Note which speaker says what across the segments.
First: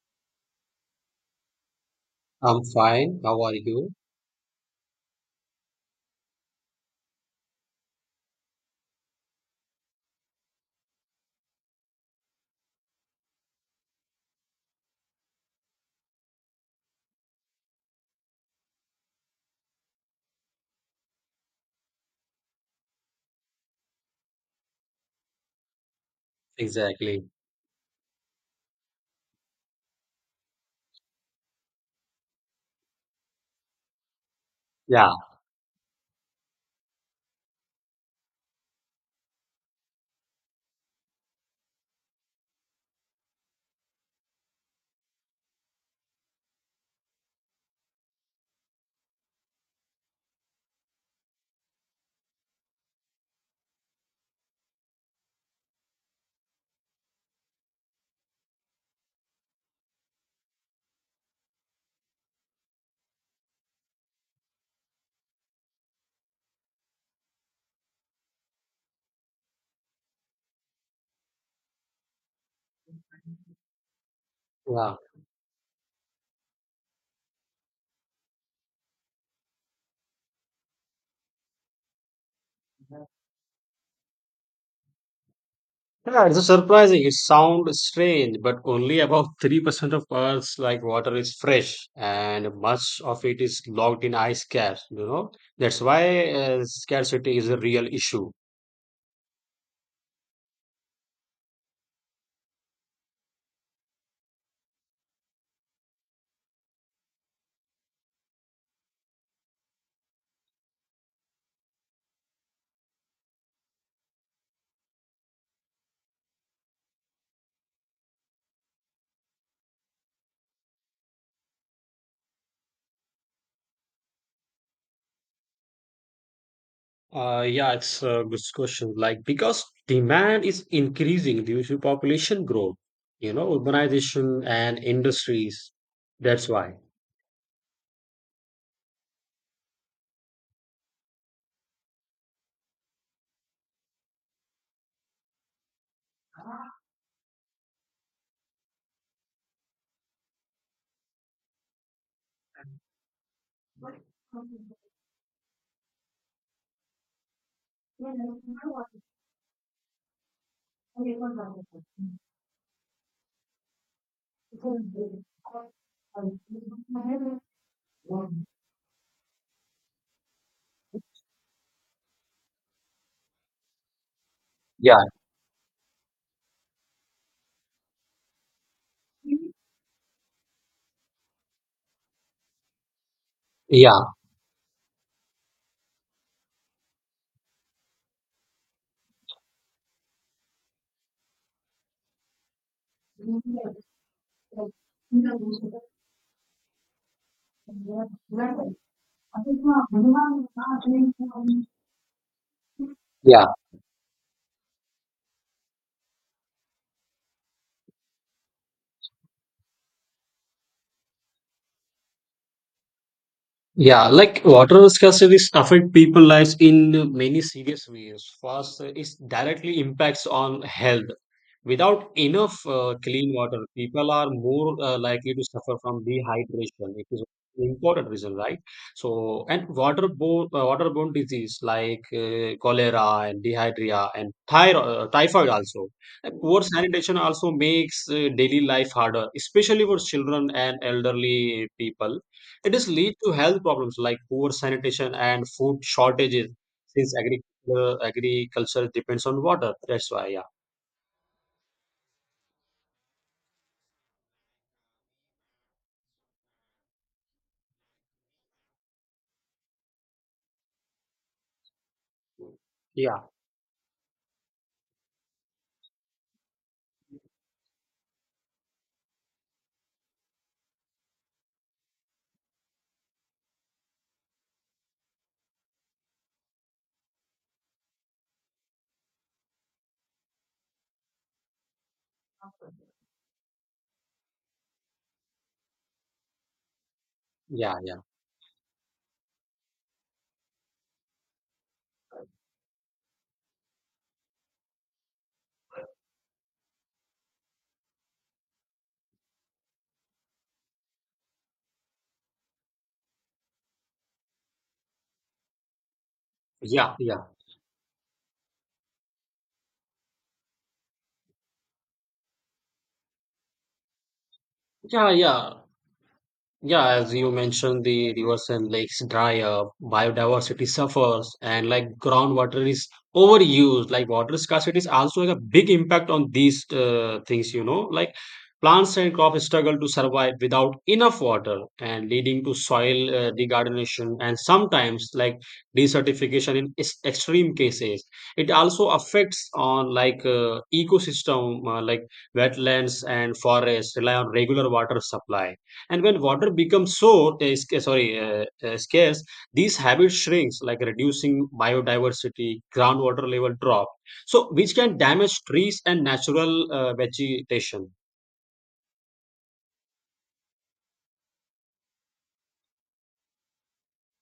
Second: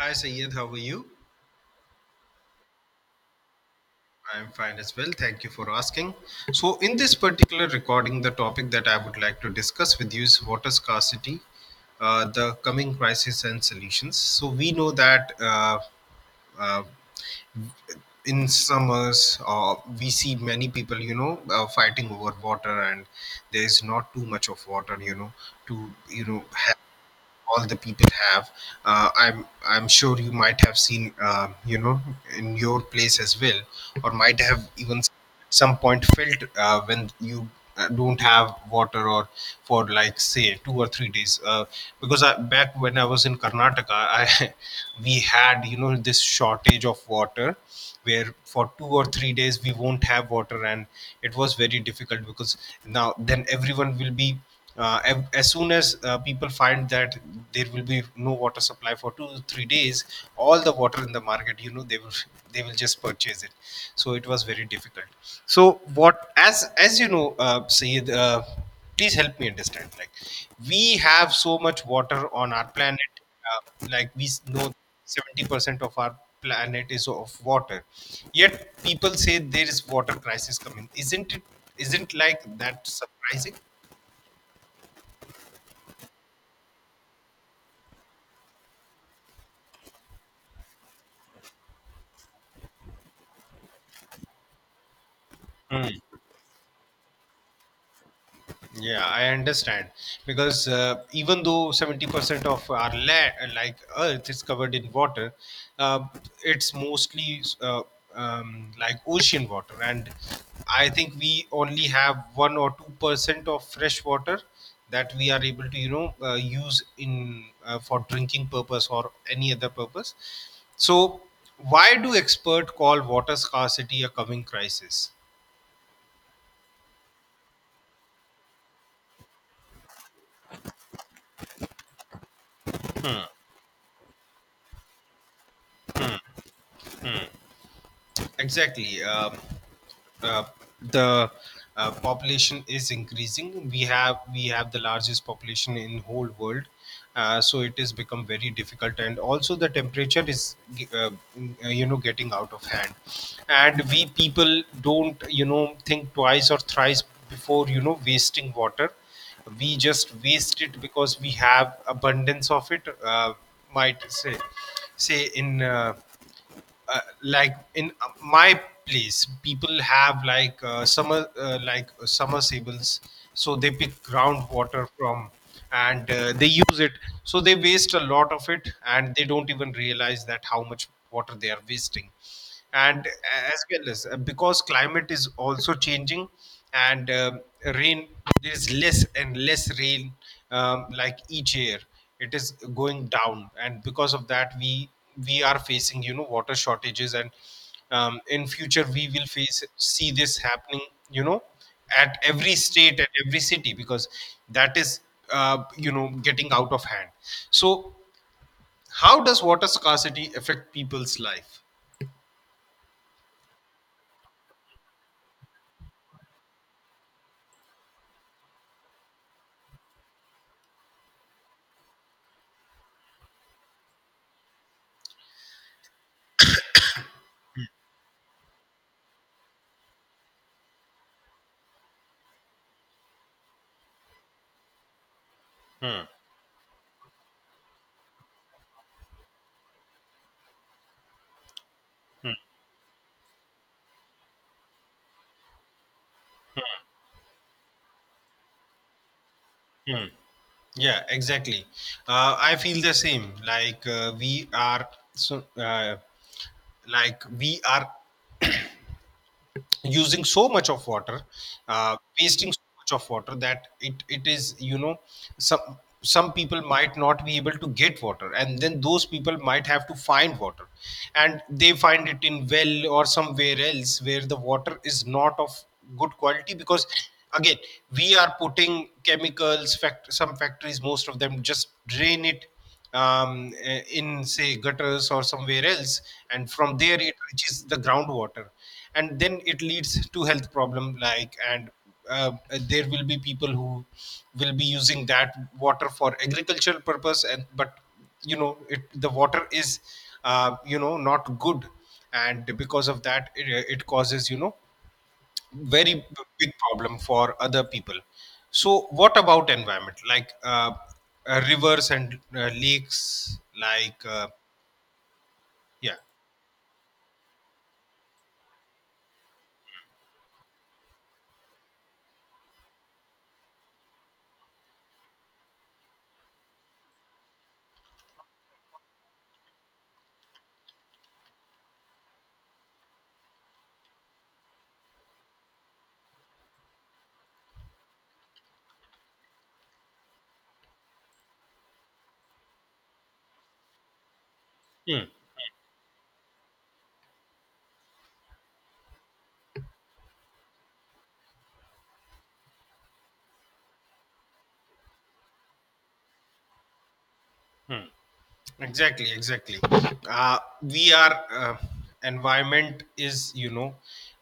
Speaker 1: Hi Sayed, how are you?
Speaker 2: I'm fine. How are you?
Speaker 1: I'm fine as well. Thank you for asking. So, in this particular recording, the topic that I would like to discuss with you is water scarcity, the coming crisis and solutions. So, we know that uh, in summers, we see many people, fighting over water, and there is not too much of water, to have
Speaker 2: Exactly.
Speaker 1: all the people have. I'm sure you might have seen, in your place as well, or might have even
Speaker 2: Yeah.
Speaker 1: some point felt when you don't have water or for like say 2 or 3 days. Because I, back when I was in Karnataka, I we had this shortage of water where for 2 or 3 days we won't have water, and it was very difficult because now then everyone will be as soon as people find that there will be no water supply for 2 to 3 days, all the water in the market, they will just purchase it. So it was very difficult. So what, as you know, Sayed, please help me understand, like, we have so much water on our planet, uh, like know
Speaker 2: Yeah.
Speaker 1: 70% of our planet is of water, yet people say there is water crisis coming, isn't it? Isn't like that surprising?
Speaker 2: Yeah, it's surprising. It sounds strange, but only about 3% of Earth's like water is fresh, and much of it is locked in ice caps, you know. That's why scarcity is a real issue.
Speaker 1: Yeah, I understand because, even though 70% of our land, like Earth, is covered in water, uh, it's mostly like ocean water, and I think we only have 1 or 2 percent of fresh water that we are able to, use in for drinking purpose or any other purpose. So, why do experts call water scarcity a coming crisis?
Speaker 2: Yeah, it's a good question. Like, because demand is increasing due to population growth, you know, urbanization and industries. That's why.
Speaker 1: Exactly. Uh, the Population is increasing. We have the largest population in whole world, so it has become very difficult. And also the temperature is uh, you know, getting out of hand, and we people don't, you know, think twice or thrice before, you know, wasting water. We just waste it because we have abundance of it. Might say say in. Like in my place people have like, summer, like submersibles, so they pick groundwater
Speaker 2: Yeah,
Speaker 1: from, and they use it, so they waste a lot of it and they don't even realize that how much water they are wasting. And as well as,
Speaker 2: yeah,
Speaker 1: because climate is also changing, and rain, there's less and less rain, like each year it is going down, and because of that we are facing, you know, water shortages. And in future we will face see this happening, you know, at every state, at every
Speaker 2: yeah.
Speaker 1: city, because that is you know, getting out of hand. So how does water scarcity affect people's life?
Speaker 2: Yeah, like water scarcities affect people lives in many serious ways. First, it directly impacts on health. Without enough clean water, people are more likely to suffer from dehydration. It is an important reason, right? So, and waterborne disease like cholera and dehydria and thyro typhoid also. And poor sanitation also makes daily life harder, especially for children and elderly people it is lead to health problems like poor sanitation and food shortages since agriculture depends on water.
Speaker 1: Hmm.
Speaker 2: That's why, yeah.
Speaker 1: Yeah, exactly. I feel the same. Like, we are so, like we are using so much of water, wasting so much of
Speaker 2: Yeah,
Speaker 1: water, that it is, you know, some some people might not be able to get water, and then those people might have to find water, and they find it in well or somewhere else where the water is not of good quality. Because, again, we are putting chemicals, fact some factories, most of them just drain it, in say gutters or somewhere else, and from there it reaches
Speaker 2: yeah,
Speaker 1: the
Speaker 2: yeah,
Speaker 1: groundwater, and then it leads to health problem, like, and uh, there will be people who will be using that water for agricultural purpose, and but, you know, it, the water is, you know, not good, and because of that it causes, you know, very big
Speaker 2: yeah,
Speaker 1: problem
Speaker 2: yeah,
Speaker 1: for other people. So what about environment, like, rivers and lakes, like
Speaker 2: yeah, yeah.
Speaker 1: yeah.
Speaker 2: Yeah, as you mentioned, the rivers and lakes dry up, biodiversity suffers, and like groundwater is overused. Like water scarcity is also like a big impact on these things, you know. Like plants and crops struggle to survive without enough water, and leading to soil degradation and sometimes like desertification in extreme cases. It also affects on like ecosystem, like wetlands and forests rely on regular water
Speaker 1: Hmm.
Speaker 2: supply and when water becomes so eh, sca- eh, sorry scarce. These habits shrinks like reducing biodiversity, groundwater level drop, so which can damage trees and natural vegetation.
Speaker 1: Exactly, exactly. We are Environment is, you know,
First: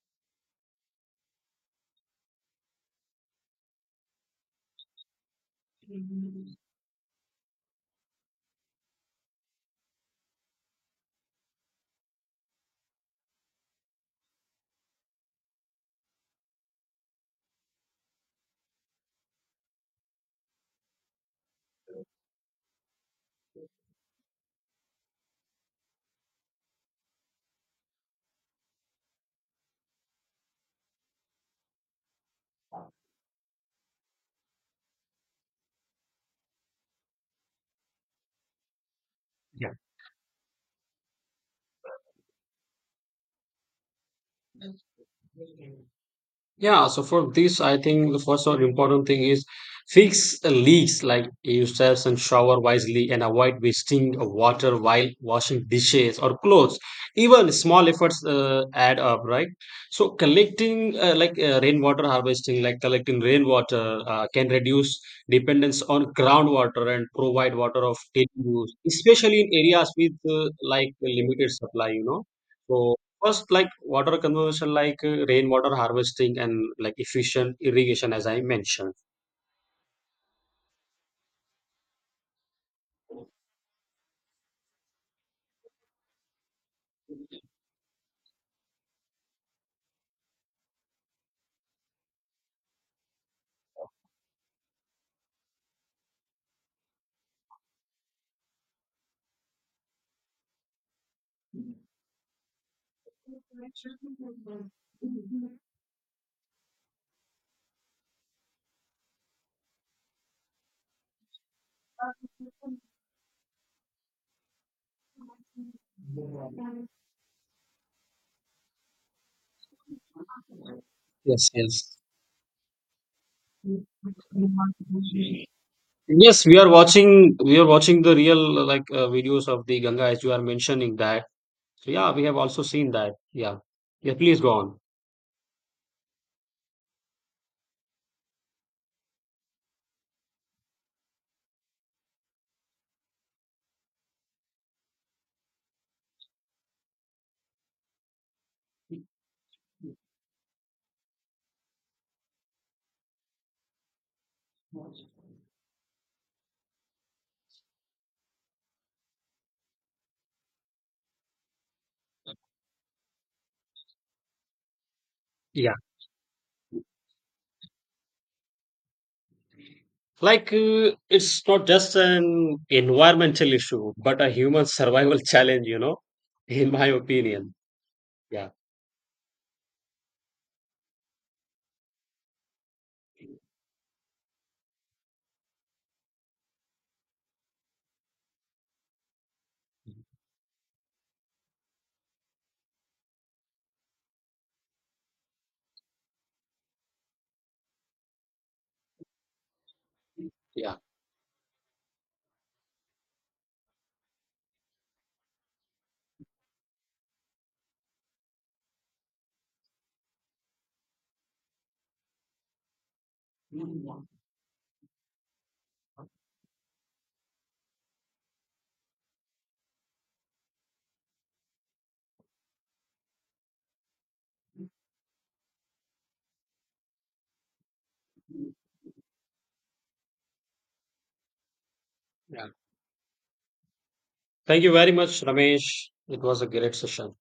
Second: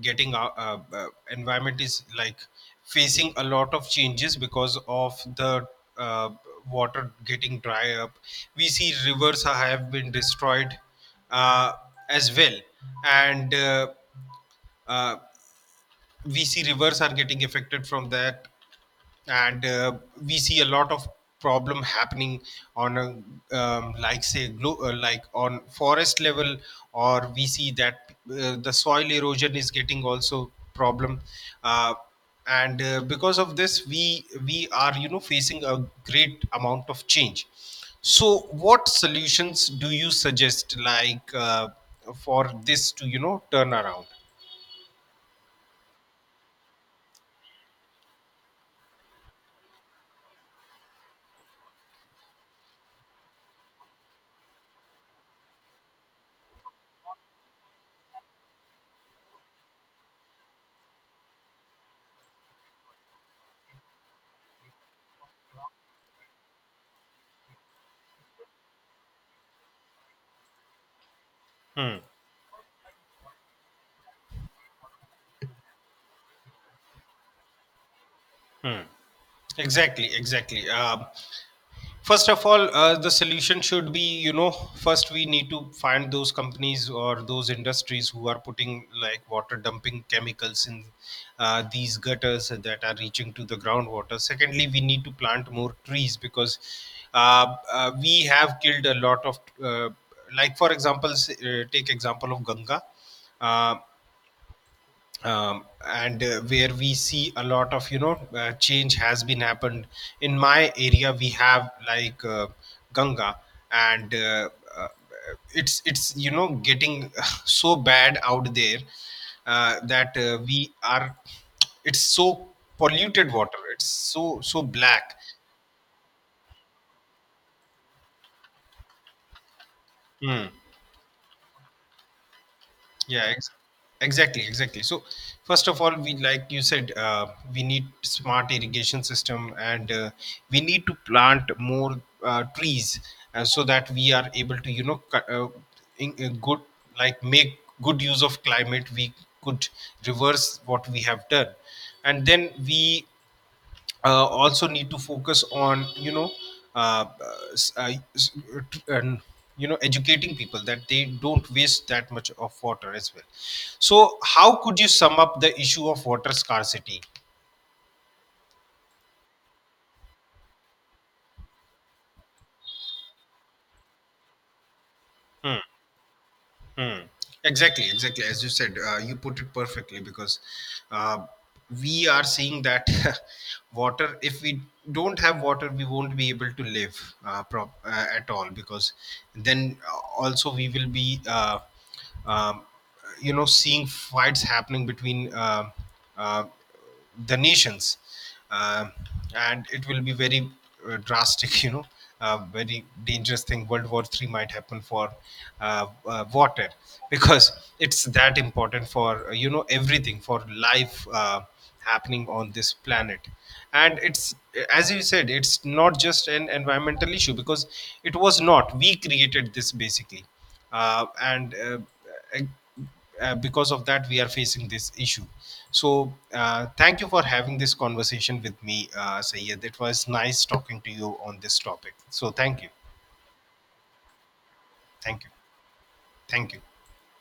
Speaker 1: getting our environment is like facing a lot of changes because of the uh, water getting dry up. We see rivers have been destroyed, uh, as well, and uh, we see rivers are getting affected from that, and we see a lot of problem happening on a, like say, like on forest level, or we see that the soil erosion is getting also problem, uh, and because of this, we are, you know, facing a great amount of change. So, what solutions
Speaker 2: Yeah.
Speaker 1: do you suggest, like for this to, you know, turn around?
Speaker 2: Yeah, so for this, I think the first or important thing is fix the leaks like yourselves and shower wisely and avoid wasting of water while washing dishes or clothes. Even small efforts add up, right? So collecting like rainwater harvesting, like collecting rainwater can reduce dependence on groundwater and provide water of daily use, especially in areas with like limited supply,
Speaker 1: Hmm.
Speaker 2: you know. So first, like water conservation, like rainwater harvesting and like efficient irrigation, as I
Speaker 1: Hmm.
Speaker 2: mentioned.
Speaker 1: Exactly, exactly. First of all, the solution should be, you know, first we need to find those companies or those industries who are putting, like, water dumping chemicals in these gutters that are reaching to the groundwater. Secondly, we need to plant more trees because we have killed a lot of, uh, like, for example, take example of Ganga. Uh, and Where we see a lot of, you know, change has been happened. In my area we have like, Ganga, and uh, it's you know, getting so bad out there, that we are,
Speaker 2: Yes, yes.
Speaker 1: it's so polluted water, it's so so black.
Speaker 2: Yes, we are watching. We are watching the real like videos of the Ganga as you are
Speaker 1: Hmm.
Speaker 2: mentioning that. So, yeah, we have also seen that.
Speaker 1: Yeah, ex-
Speaker 2: Yeah, yeah. Please
Speaker 1: exactly,
Speaker 2: go on.
Speaker 1: exactly. So, first of all, we, like you said, we need smart irrigation system, and we need to plant more trees, so that we are able to, you know, cut, good, like, make good use of climate. We could reverse what we have done, and then we also need to focus on, you know, uh, s- uh, s- and, you know, educating people that they don't waste that much of water as well. So how could you sum up the
Speaker 2: Yeah,
Speaker 1: issue of water scarcity?
Speaker 2: like it's not just an environmental issue, but a human survival
Speaker 1: Hmm.
Speaker 2: challenge. You know, in my
Speaker 1: Hmm.
Speaker 2: opinion.
Speaker 1: Exactly, exactly. As you
Speaker 2: Yeah,
Speaker 1: said, you put it perfectly because uh, we are seeing that water, if we don't have water, we won't be able to live at all, because then also we will be, um, you know, seeing fights happening between uh, the nations, uh, and it will be very
Speaker 2: yeah,
Speaker 1: drastic, you know, very dangerous thing. World war 3 might happen for uh, water, because it's that important for, you know, everything, for life happening on this planet. And it's, as you said, it's not just an environmental issue, because it was not, we created this basically, uh, and because of that we are facing this issue. So thank you for having this conversation with me, Sayed. It was nice talking to you on this topic, so
Speaker 2: yeah.
Speaker 1: thank you.
Speaker 2: Thank you very much,
Speaker 1: Thank you.
Speaker 2: Ramesh. It was a
Speaker 1: Thank you.
Speaker 2: great session.